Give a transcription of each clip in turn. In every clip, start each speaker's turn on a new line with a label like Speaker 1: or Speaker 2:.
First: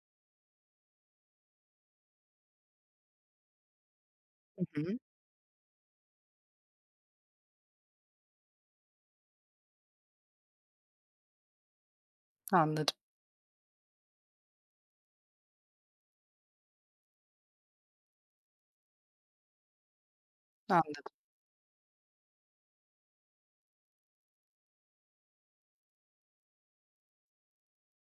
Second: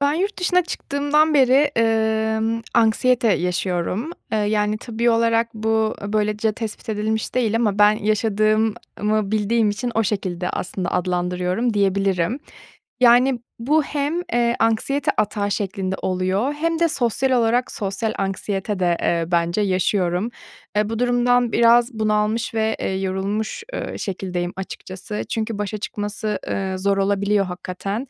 Speaker 1: Ben yurt dışına çıktığımdan beri, emm, anksiyete yaşıyorum. Eee,
Speaker 2: Hı
Speaker 1: yani,
Speaker 2: hı.
Speaker 1: tıbbi olarak bu böylece tespit edilmiş değil ama ben yaşadığımı bildiğim için o şekilde aslında adlandırıyorum diyebilirim.
Speaker 2: Anladım.
Speaker 1: Yani, bu hem, eee, anksiyete atağı şeklinde oluyor hem de sosyal olarak sosyal anksiyete de, eee, bence yaşıyorum. Eee, bu
Speaker 2: Anladım.
Speaker 1: durumdan biraz bunalmış ve, eee, yorulmuş, eee, şekildeyim açıkçası. Çünkü başa çıkması, eee, zor olabiliyor hakikaten.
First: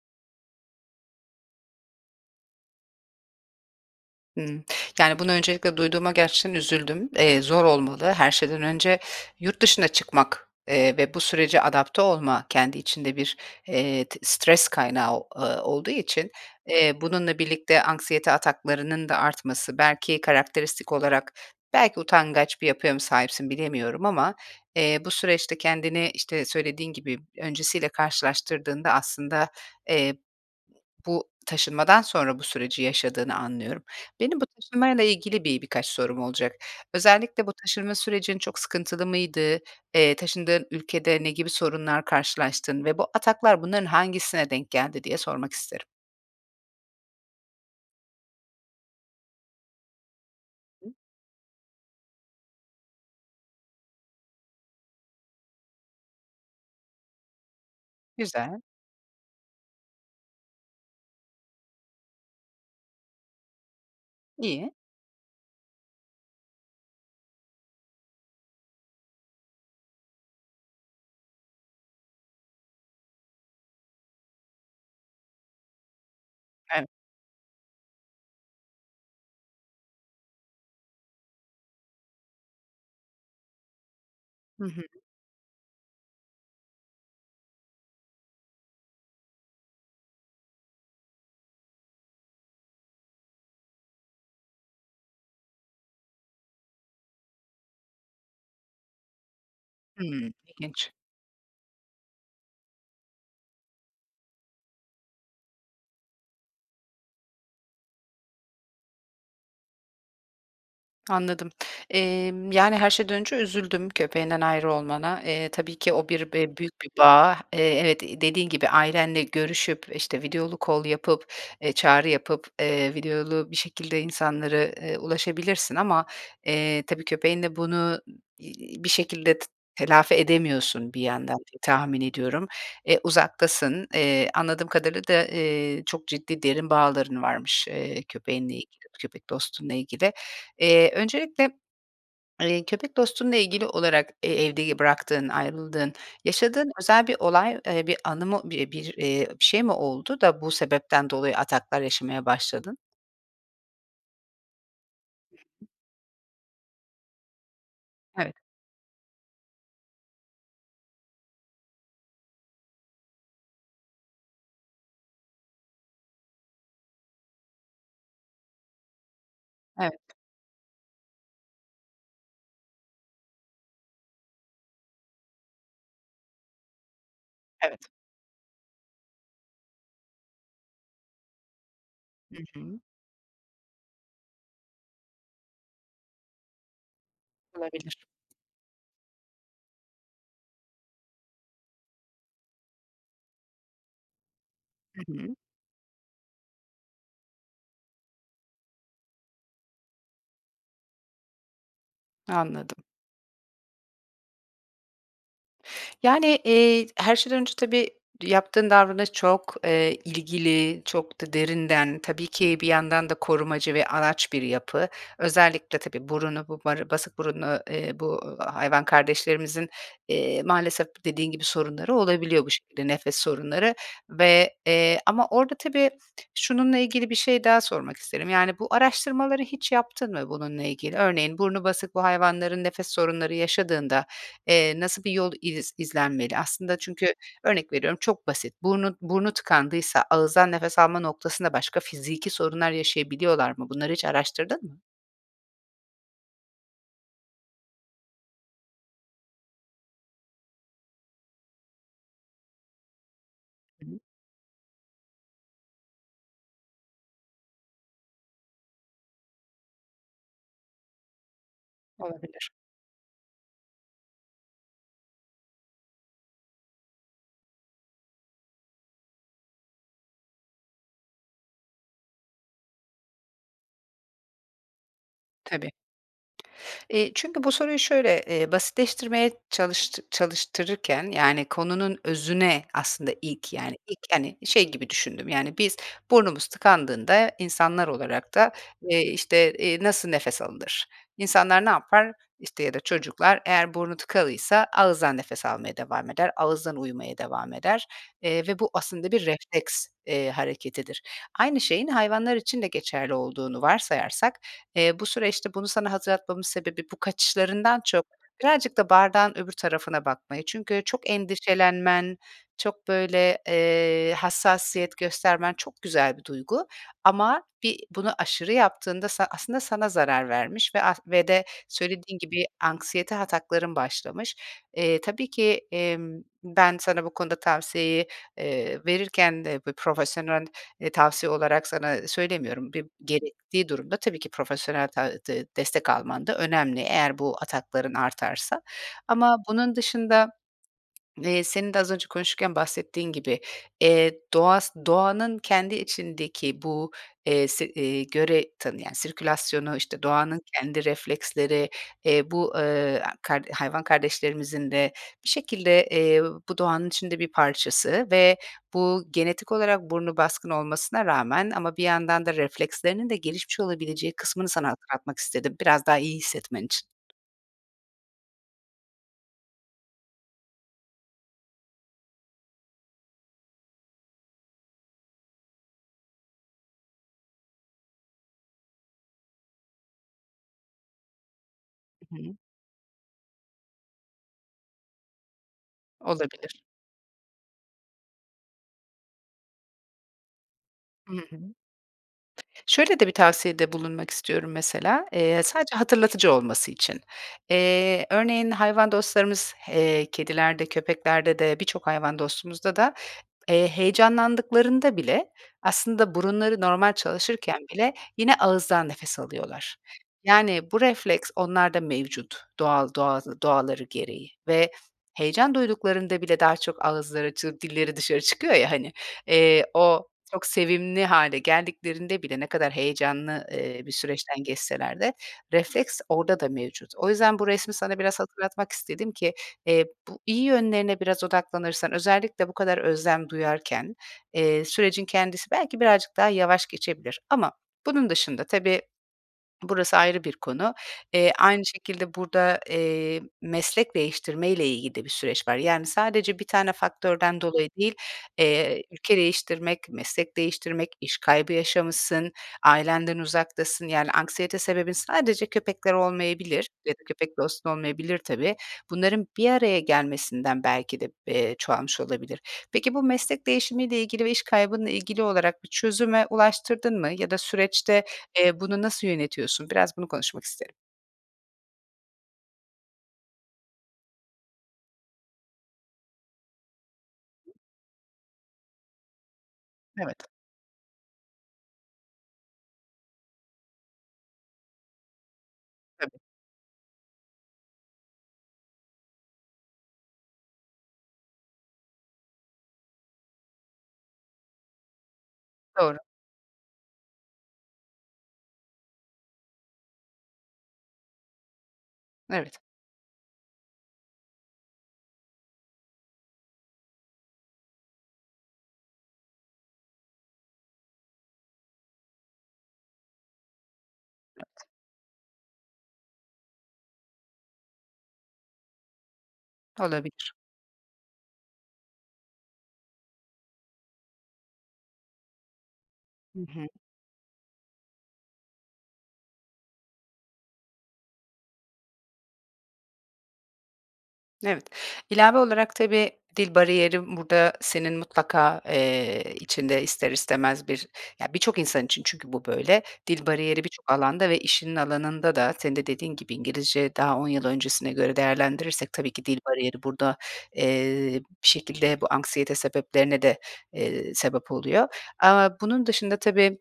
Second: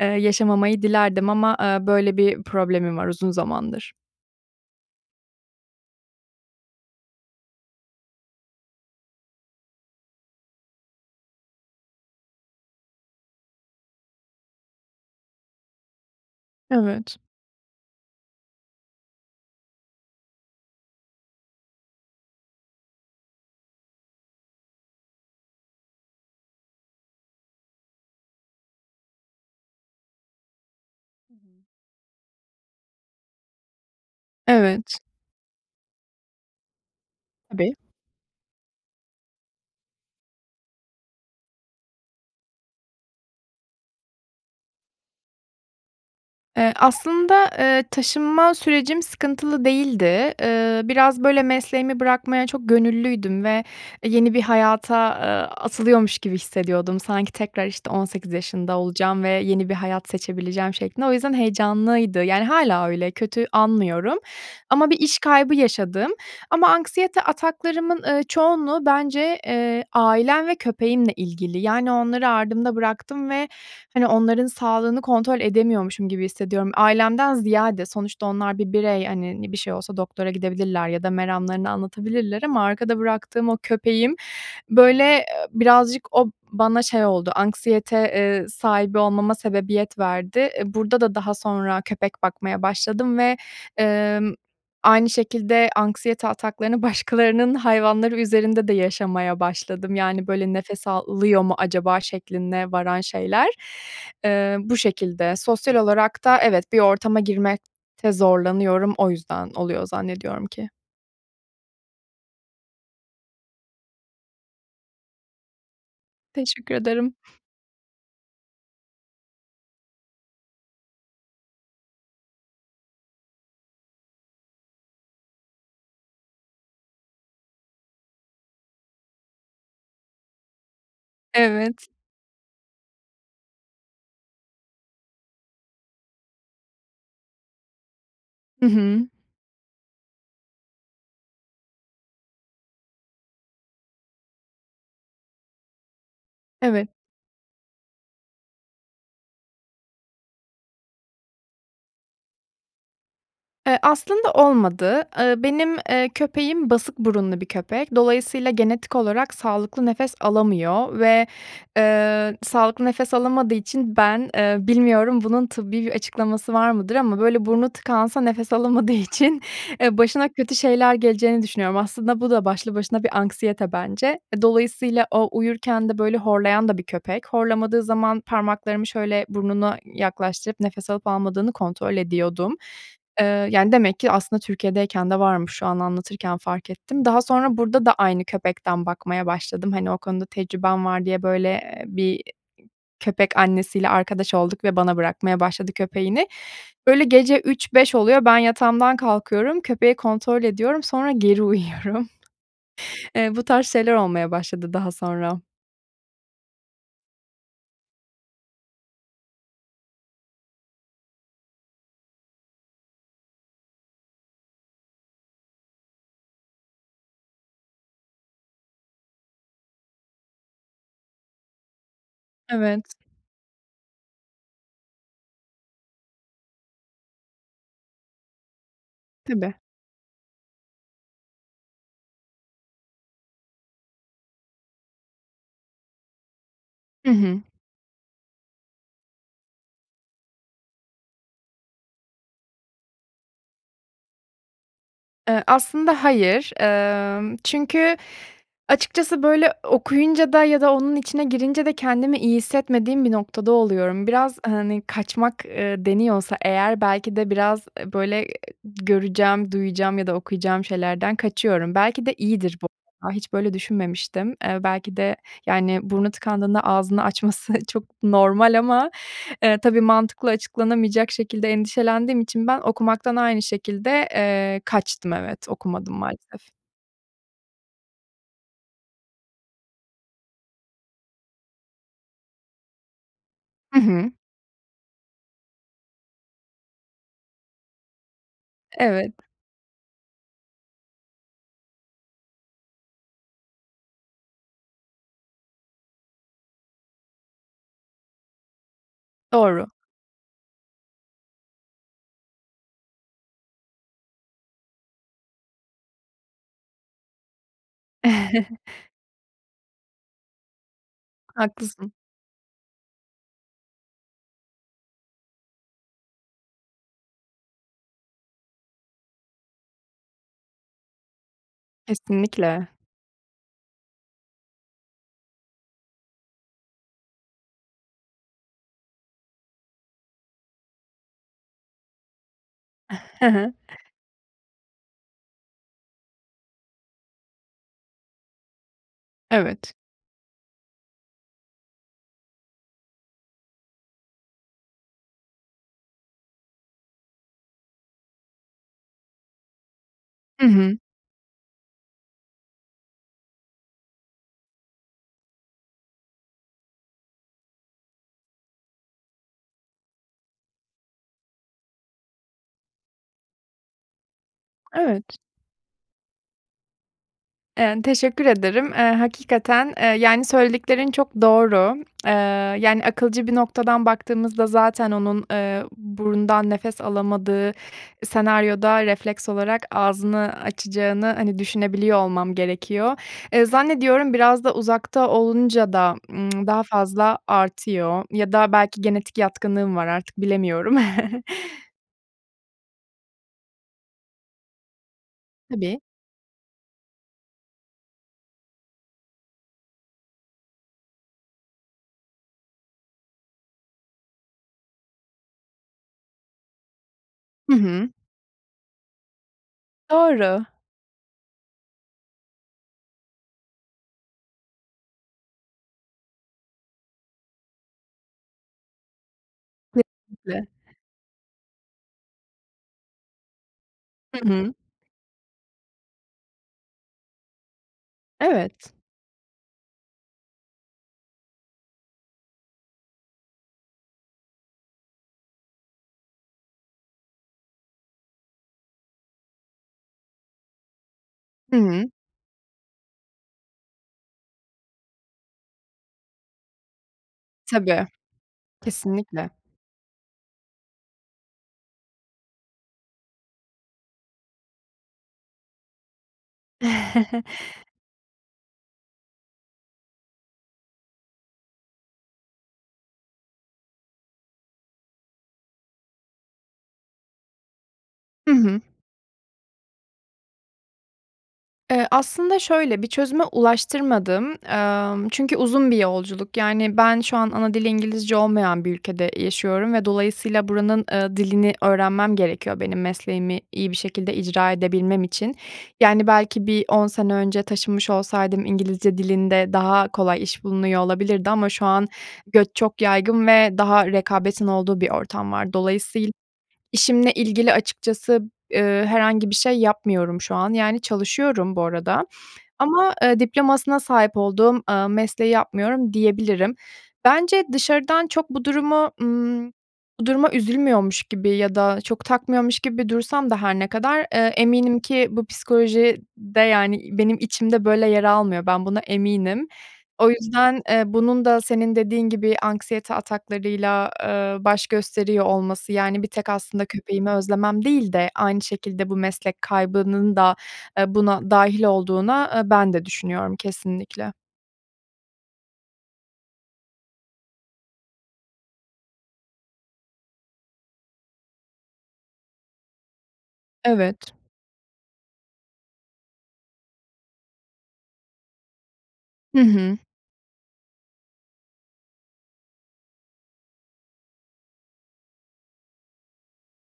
Speaker 1: Eee, yaşamamayı dilerdim ama, eee, böyle bir problemim var uzun zamandır.
Speaker 2: Hımm. Yani, bunu öncelikle duyduğuma gerçekten üzüldüm. Eee, zor olmalı her şeyden önce yurt dışına çıkmak, eee, ve bu sürece adapte olma, kendi içinde bir, eee, t stres kaynağı, ııı, olduğu için, eee,
Speaker 1: Evet.
Speaker 2: bununla birlikte anksiyete ataklarının da artması belki karakteristik olarak belki utangaç bir yapıya mı sahipsin, bilemiyorum ama, eee, bu süreçte kendini, işte, söylediğin gibi öncesiyle karşılaştırdığında aslında, eee, bu
Speaker 1: [unintelligible]
Speaker 2: taşınmadan sonra bu süreci yaşadığını anlıyorum. Benim bu
Speaker 1: Evet.
Speaker 2: taşınmayla ilgili bir birkaç sorum olacak. Özellikle bu
Speaker 1: Tabii.
Speaker 2: taşınma sürecin çok sıkıntılı mıydı? Eee, taşındığın ülkede ne gibi sorunlar karşılaştın ve bu ataklar bunların hangisine denk geldi diye sormak isterim.
Speaker 1: Eee, aslında, eee, taşınma sürecim sıkıntılı değildi. Iıı, biraz böyle mesleğimi bırakmaya çok gönüllüydüm ve, eee, yeni bir hayata, ııı, atılıyormuş gibi hissediyordum. Sanki tekrar, işte, 18
Speaker 2: Güzel.
Speaker 1: yaşında olacağım ve yeni bir hayat seçebileceğim şeklinde. O yüzden heyecanlıydı, yani hâlâ öyle, kötü anmıyorum.
Speaker 2: İyi.
Speaker 1: Ama bir iş kaybı yaşadım. Ama anksiyete ataklarımın, ııı, çoğunluğu bence, eee, ailem ve köpeğimle ilgili. Yani onları ardımda bıraktım ve, hani, onların sağlığını kontrol edemiyormuşum gibi hissediyorum.
Speaker 2: Evet.
Speaker 1: Ailemden ziyade, sonuçta onlar bir birey, hani, ne bir şey olsa doktora gidebilirler ya da meramlarını anlatabilirler ama arkada bıraktığım o köpeğim
Speaker 2: Hı hı.
Speaker 1: böyle, eee, birazcık o bana şey oldu, anksiyete, eee, sahibi olmama sebebiyet verdi. Eee, burada da daha sonra köpek bakmaya başladım ve, ımm, aynı şekilde anksiyete ataklarını başkalarının hayvanları üzerinde de yaşamaya başladım. Yani,
Speaker 2: Hıı,
Speaker 1: böyle, "Nefes
Speaker 2: ilginç.
Speaker 1: alıyor mu acaba?" şekline varan şeyler. Iıı, bu şekilde. Sosyal olarak da evet, bir ortama girmekte zorlanıyorum, o yüzden oluyor zannediyorum ki.
Speaker 2: Anladım. Emm, yani, her şeyden önce üzüldüm köpeğinden ayrı olmana. Eee, tabii ki o bir be
Speaker 1: Teşekkür
Speaker 2: büyük bir
Speaker 1: ederim.
Speaker 2: bağ. Eee, evet, iii, dediğin gibi ailenle görüşüp, işte, videolu call yapıp, eee, çağrı yapıp, eee, videolu bir şekilde insanları, eee, ulaşabilirsin ama, eee, tabii köpeğinle bunu, ım iii, bir şekilde t telafi edemiyorsun bir yandan [unintelligible]
Speaker 1: Evet.
Speaker 2: tahmin ediyorum. Eee, uzaktasın. Eee, anladığım kadarıyla da, eee, çok ciddi derin bağların varmış, eee, köpeğinle ilgili,
Speaker 1: I hı.
Speaker 2: köpek dostunla ilgili. Eee, öncelikle, eee, köpek dostunla ilgili olarak, eee, evde, iii, bıraktığın, ayrıldığın, yaşadığın
Speaker 1: Evet.
Speaker 2: özel bir olay, eee, bir anı mı, bir bir, eee, bir şey mi oldu da bu sebepten dolayı ataklar yaşamaya başladın?
Speaker 1: Eee, aslında olmadı. Iıı, benim, eee, köpeğim basık burunlu bir köpek.
Speaker 2: Evet.
Speaker 1: Dolayısıyla genetik olarak sağlıklı nefes alamıyor ve, eee, sağlıklı nefes alamadığı için ben, eee, bilmiyorum bunun tıbbi bir açıklaması var mıdır ama böyle burnu tıkansa nefes alamadığı için, eee,
Speaker 2: Evet.
Speaker 1: başına kötü şeyler geleceğini düşünüyorum. Aslında bu da başlı başına bir anksiyete bence. E, dolayısıyla o uyurken de böyle horlayan da bir köpek.
Speaker 2: Evet.
Speaker 1: Horlamadığı zaman parmaklarımı şöyle burnuna yaklaştırıp nefes alıp almadığını kontrol
Speaker 2: Hı
Speaker 1: ediyordum.
Speaker 2: hı.
Speaker 1: Eee, yani, demek ki aslında Türkiye’deyken de varmış, şu an anlatırken fark ettim. Daha sonra burada da
Speaker 2: Olabilir.
Speaker 1: aynı köpekten bakmaya başladım. Hani, o konuda tecrübem var diye, böyle, eee, bir, iii, köpek annesiyle arkadaş olduk ve bana
Speaker 2: Hı hı.
Speaker 1: bırakmaya başladı köpeğini. Böyle gece 03.00-05.00 oluyor, ben yatağımdan kalkıyorum, köpeği kontrol ediyorum, sonra geri uyuyorum.
Speaker 2: Anladım.
Speaker 1: Eee, bu tarz şeyler olmaya başladı daha sonra.
Speaker 2: Yani, eee, t her şeyden önce tabii yaptığın davranış çok, eee, ilgili, çok da derinden tabii ki bir yandan da korumacı ve anaç bir yapı. Özellikle tabii burunu bu bar basık burunlu, eee, bu hayvan kardeşlerimizin, eee, maalesef dediğin gibi sorunları olabiliyor bu şekilde,
Speaker 1: Evet.
Speaker 2: nefes sorunları ve, eee, ama orada tabii şununla ilgili bir şey daha sormak isterim: Yani, bu araştırmaları
Speaker 1: Tabii.
Speaker 2: hiç yaptın mı bununla ilgili? Örneğin burnu basık bu hayvanların nefes sorunları yaşadığında, eee, nasıl bir yol iz izlenmeli? Aslında
Speaker 1: Hı
Speaker 2: çünkü
Speaker 1: hı.
Speaker 2: örnek veriyorum çok basit. Burnu burnu tıkandıysa ağızdan nefes alma noktasında başka fiziki sorunlar yaşayabiliyorlar mı? Bunları hiç araştırdın mı?
Speaker 1: Iıı, aslında hayır, emm, çünkü açıkçası böyle okuyunca da ya da onun içine girince de kendimi iyi hissetmediğim bir noktada
Speaker 2: [unintelligible]
Speaker 1: oluyorum. Biraz, hani, kaçmak, ııı, deniyorsa eğer, belki de biraz böyle göreceğim, duyacağım ya da okuyacağım şeylerden kaçıyorum. Belki de
Speaker 2: Olabilir.
Speaker 1: iyidir bu, a, hiç böyle düşünmemiştim. Eee, belki de, yani, burnu tıkandığında ağzını açması çok normal ama, eee, tabii mantıkla açıklanamayacak şekilde endişelendiğim için ben okumaktan aynı şekilde, eee, kaçtım, evet,
Speaker 2: Tabii.
Speaker 1: okumadım maalesef.
Speaker 2: Eee, çünkü bu soruyu şöyle, eee, basitleştirmeye çalıştı çalıştırırken, yani, konunun özüne aslında ilk, yani,
Speaker 1: Hı
Speaker 2: ilk
Speaker 1: hı.
Speaker 2: hani şey gibi düşündüm, yani, biz burnumuz tıkandığında insanlar olarak da, eee,
Speaker 1: Evet.
Speaker 2: işte, eee, nasıl nefes alınır, insanlar ne yapar, işte, ya da çocuklar eğer burnu tıkalıysa ağızdan nefes almaya devam eder, ağızdan uyumaya devam eder, eee, ve bu aslında bir
Speaker 1: Doğru.
Speaker 2: refleks, eee, hareketidir. Aynı şeyin hayvanlar için de geçerli olduğunu varsayarsak, eee, bu süreçte bunu sana hatırlatmamın sebebi bu kaçışlarından çok birazcık da bardağın öbür tarafına bakmayı. Çünkü çok
Speaker 1: Haklısın.
Speaker 2: endişelenmen, çok böyle, eee, hassasiyet göstermen çok güzel bir duygu ama bir bunu aşırı yaptığında sa aslında sana zarar vermiş ve as ve de söylediğin gibi
Speaker 1: Kesinlikle.
Speaker 2: anksiyete atakların başlamış. Eee, tabii ki, emm, ben sana bu konuda tavsiyeyi, eee, verirken de bu profesyonel, eee, tavsiye olarak sana söylemiyorum. Bi
Speaker 1: Hı hı.
Speaker 2: gerektiği durumda tabii ki profesyonel ta de destek alman da önemli eğer bu atakların artarsa ama
Speaker 1: Evet.
Speaker 2: bunun dışında, eee senin de az önce konuşurken bahsettiğin gibi, eee, doğas doğanın kendi içindeki bu, eee, se eee, göre tanıyan sirkülasyonu, işte, doğanın
Speaker 1: Hı hı.
Speaker 2: kendi refleksleri, eee, bu, eee, kar hayvan kardeşlerimizin de bir şekilde, eee, bu doğanın içinde bir parçası ve bu genetik olarak burnu baskın olmasına rağmen ama bir yandan da reflekslerinin de gelişmiş olabileceği kısmını sana
Speaker 1: Evet.
Speaker 2: hatırlatmak istedim biraz daha iyi hissetmen için.
Speaker 1: Eee, teşekkür ederim. Eee, hakikaten, eee, yani söylediklerin çok doğru. Eee, yani akılcı bir noktadan baktığımızda zaten onun, eee, burundan nefes alamadığı senaryoda refleks olarak ağzını açacağını, hani, düşünebiliyor
Speaker 2: I
Speaker 1: olmam
Speaker 2: hı.
Speaker 1: gerekiyor. Eee, zannediyorum, biraz da uzakta olunca da, ımm,
Speaker 2: Olabilir.
Speaker 1: daha fazla artıyor ya da belki genetik yatkınlığım var, artık bilemiyorum.
Speaker 2: I hı. Şöyle de bir tavsiyede bulunmak istiyorum mesela, eee, sadece
Speaker 1: Tabii.
Speaker 2: hatırlatıcı olması için. Eee, örneğin, hayvan dostlarımız, eee, kedilerde, köpeklerde de, birçok hayvan dostumuzda da, eee, heyecanlandıklarında bile aslında burunları normal
Speaker 1: Hı
Speaker 2: çalışırken
Speaker 1: hı.
Speaker 2: bile yine ağızdan nefes alıyorlar.
Speaker 1: Doğru.
Speaker 2: Yani, bu refleks onlarda mevcut doğal doğa doğaları gereği ve heyecan duyduklarında bile daha çok ağızları, çı dilleri dışarı çıkıyor ya hani. Eee, o çok
Speaker 1: Kesinlikle.
Speaker 2: sevimli hâle geldiklerinde bile ne kadar heyecanlı, eee, bir
Speaker 1: Hı
Speaker 2: süreçten
Speaker 1: hı.
Speaker 2: geçseler de refleks orada da mevcut. O yüzden bu resmi sana biraz hatırlatmak
Speaker 1: Evet.
Speaker 2: istedim ki, eee, bu iyi yönlerine biraz odaklanırsan, özellikle bu kadar özlem duyarken, eee, sürecin kendisi belki birazcık daha yavaş geçebilir ama bunun dışında, tabii, burası ayrı bir konu, eee,
Speaker 1: I
Speaker 2: aynı
Speaker 1: hı.
Speaker 2: şekilde burada, eee, meslek değiştirmeyle ilgili de bir süreç var. Yani sadece 1 tane faktörden dolayı
Speaker 1: Tabii,
Speaker 2: değil. Eee, ülke
Speaker 1: kesinlikle.
Speaker 2: değiştirmek, meslek değiştirmek, iş kaybı yaşamışsın, ailenden uzaktasın. Yani anksiyete sebebin sadece köpekler olmayabilir ya da köpek, dostun olmayabilir tabii. Bunların bir araya gelmesinden belki de, eee, çoğalmış olabilir. Peki, bu meslek değişimiyle ilgili ve iş kaybınla ilgili olarak bir çözüme ulaştırdın mı ya da süreçte,
Speaker 1: I
Speaker 2: eee,
Speaker 1: hı.
Speaker 2: bunu nasıl yönetiyorsun? Biraz bunu konuşmak isterim.
Speaker 1: Eee, aslında şöyle, bir çözüme ulaştırmadım, emm, çünkü uzun bir yolculuk. Yani ben şu an ana dili İngilizce olmayan bir ülkede yaşıyorum ve
Speaker 2: Evet.
Speaker 1: dolayısıyla buranın, ııı, dilini öğrenmem gerekiyor benim mesleğimi iyi bir şekilde icra edebilmem için. Yani,
Speaker 2: Tabii.
Speaker 1: belki bir 10 sene önce taşınmış olsaydım İngilizce dilinde daha kolay iş bulunuyor olabilirdi ama şu an göç çok yaygın ve daha rekabetin olduğu bir ortam var.
Speaker 2: Doğru.
Speaker 1: Dolayısıyla işimle ilgili açıkçası, eee, herhangi bir şey yapmıyorum şu an, yani çalışıyorum bu arada.
Speaker 2: Evet.
Speaker 1: Ama, eee, diplomasına sahip olduğum, ııı, mesleği yapmıyorum diyebilirim. Bence dışarıdan çok bu durumu, ımm, bu duruma üzülmüyormuş gibi ya da çok takmıyormuş gibi dursam da her ne kadar, eee,
Speaker 2: [unintelligible]
Speaker 1: eminim ki bu psikoloji de yani benim içimde böyle yer almıyor, ben buna eminim. O
Speaker 2: Olabilir.
Speaker 1: yüzden, eee, bunun da senin dediğin gibi anksiyete ataklarıyla, eee, baş gösteriyor olması yani bir tek
Speaker 2: Hı
Speaker 1: aslında
Speaker 2: hı.
Speaker 1: köpeğimi özlemem değil de aynı şekilde bu meslek kaybının da, eee, buna dâhil olduğuna, eee, ben de düşünüyorum kesinlikle.
Speaker 2: Evet. İlave olarak tabii dil bariyeri burada senin mutlaka, eee, içinde ister istemez bir, ya birçok insan için çünkü bu böyle. Dil bariyeri birçok
Speaker 1: Evet.
Speaker 2: alanda ve işinin alanında da senin de dediğin gibi İngilizce daha 10 yıl öncesine göre değerlendirirsek tabii ki dil
Speaker 1: Hı hı.
Speaker 2: bariyeri burada, eee, bir şekilde bu anksiyete sebeplerine de, eee, sebep oluyor ama bunun dışında tabii,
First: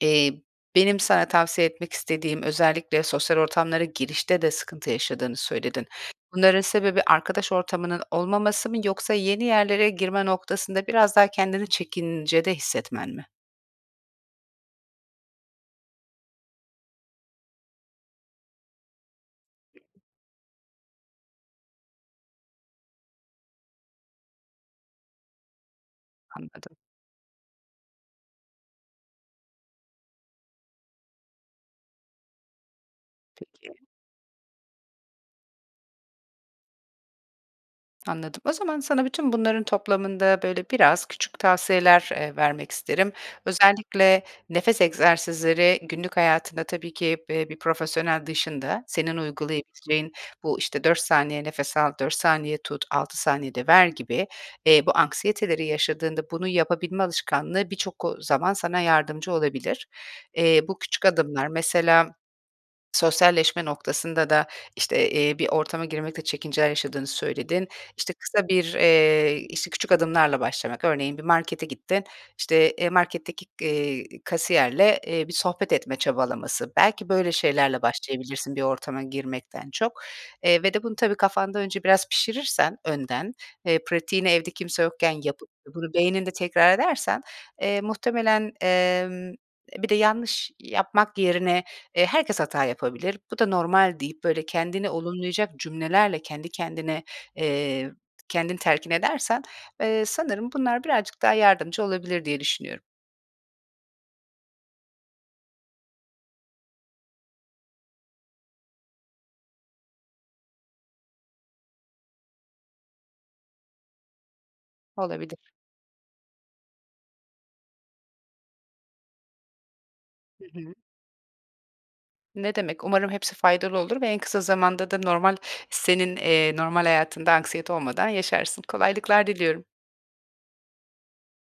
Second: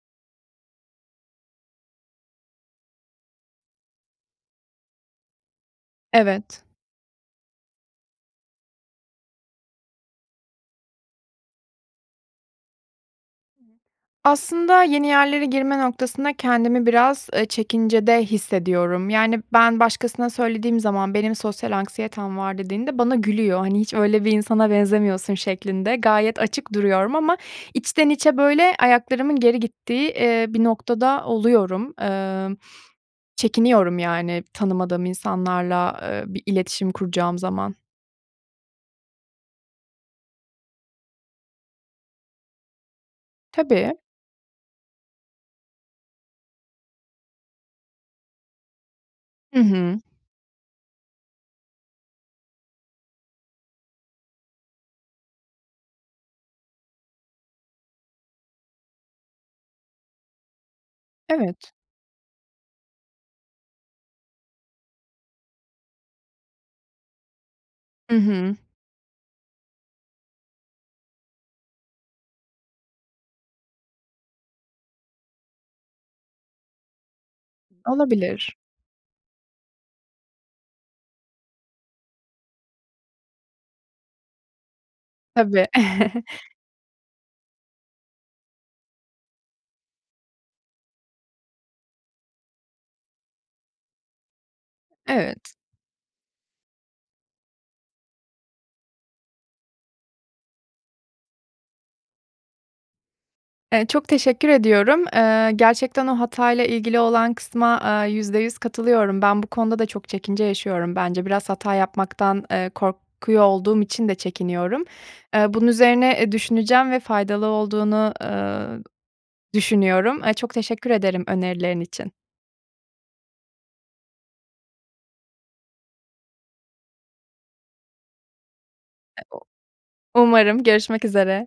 Speaker 2: eee, benim sana tavsiye etmek istediğim, özellikle sosyal ortamlara girişte de sıkıntı yaşadığını söyledin. Bunların
Speaker 1: Evet.
Speaker 2: sebebi arkadaş ortamının olmaması mı yoksa yeni yerlere girme noktasında biraz daha kendini çekincede hissetmen mi?
Speaker 1: Aslında yeni yerlere girme noktasında kendimi biraz, eee, çekincede hissediyorum. Yani, ben başkasına söylediğim zaman "Benim sosyal anksiyetem var." dediğimde bana gülüyor. Hani, "Hiç öyle bir insana benzemiyorsun." şeklinde. Gayet açık
Speaker 2: Anladım.
Speaker 1: duruyorum ama içten içe böyle ayaklarımın geri gittiği, eee, bir noktada oluyorum. Emm,
Speaker 2: Peki.
Speaker 1: çekiniyorum, yani, tanımadığım insanlarla, eee, bir iletişim kuracağım zaman.
Speaker 2: Anladım. O zaman sana bütün bunların toplamında, böyle, biraz küçük tavsiyeler, eee, vermek isterim.
Speaker 1: Tabii.
Speaker 2: Özellikle nefes egzersizleri günlük hayatında tabii ki b eee, bir profesyonel dışında senin
Speaker 1: I hı.
Speaker 2: uygulayabileceğin bu işte 4 saniye nefes al, 4 saniye tut, 6 saniyede ver gibi, eee, bu anksiyeteleri yaşadığında bunu yapabilme alışkanlığı birçok, ııı, zaman sana yardımcı olabilir. Eee, bu küçük adımlar,
Speaker 1: Evet.
Speaker 2: mesela sosyalleşme noktasında da, işte, eee, bir ortama girmekte çekinceler yaşadığını söyledin. İşte,
Speaker 1: I
Speaker 2: kısa
Speaker 1: hı.
Speaker 2: bir, eee, işte, küçük adımlarla başlamak, örneğin bir markete gittin, işte, eee, marketteki, eee, kasiyerle, eee, bir sohbet etme çabalaması, belki böyle şeylerle başlayabilirsin
Speaker 1: Olabilir.
Speaker 2: bir ortama girmekten çok, eee, ve de bunu tabii kafanda önce biraz pişirirsen önden, eee, pratiğini evde kimse yokken yapıp,
Speaker 1: Tabii.
Speaker 2: bunu beyninde tekrar edersen, eee, muhtemelen, emm, eee, bir de yanlış yapmak yerine, eee, "Herkes hata yapabilir, bu da normal." deyip böyle kendini olumlayacak
Speaker 1: Evet.
Speaker 2: cümlelerle kendi kendine, eee, kendin telkin edersen, eee, sanırım bunlar birazcık daha yardımcı olabilir diye düşünüyorum.
Speaker 1: Eee, çok teşekkür ediyorum. Eee, gerçekten o hatayla ilgili olan kısma, eee, %100 katılıyorum. Ben bu konuda da çok çekince yaşıyorum bence. Biraz hata yapmaktan, eee, korkuyor olduğum için de çekiniyorum.
Speaker 2: Olabilir.
Speaker 1: Eee, bunun üzerine, eee, düşüneceğim ve faydalı olduğunu, eee, düşünüyorum. Eee,
Speaker 2: Hı
Speaker 1: çok
Speaker 2: hı.
Speaker 1: teşekkür ederim önerilerin için.
Speaker 2: Ne demek, umarım hepsi faydalı olur ve en kısa zamanda da normal senin, eee, normal hayatında anksiyete olmadan yaşarsın. Kolaylıklar diliyorum.
Speaker 1: Umarım görüşmek üzere.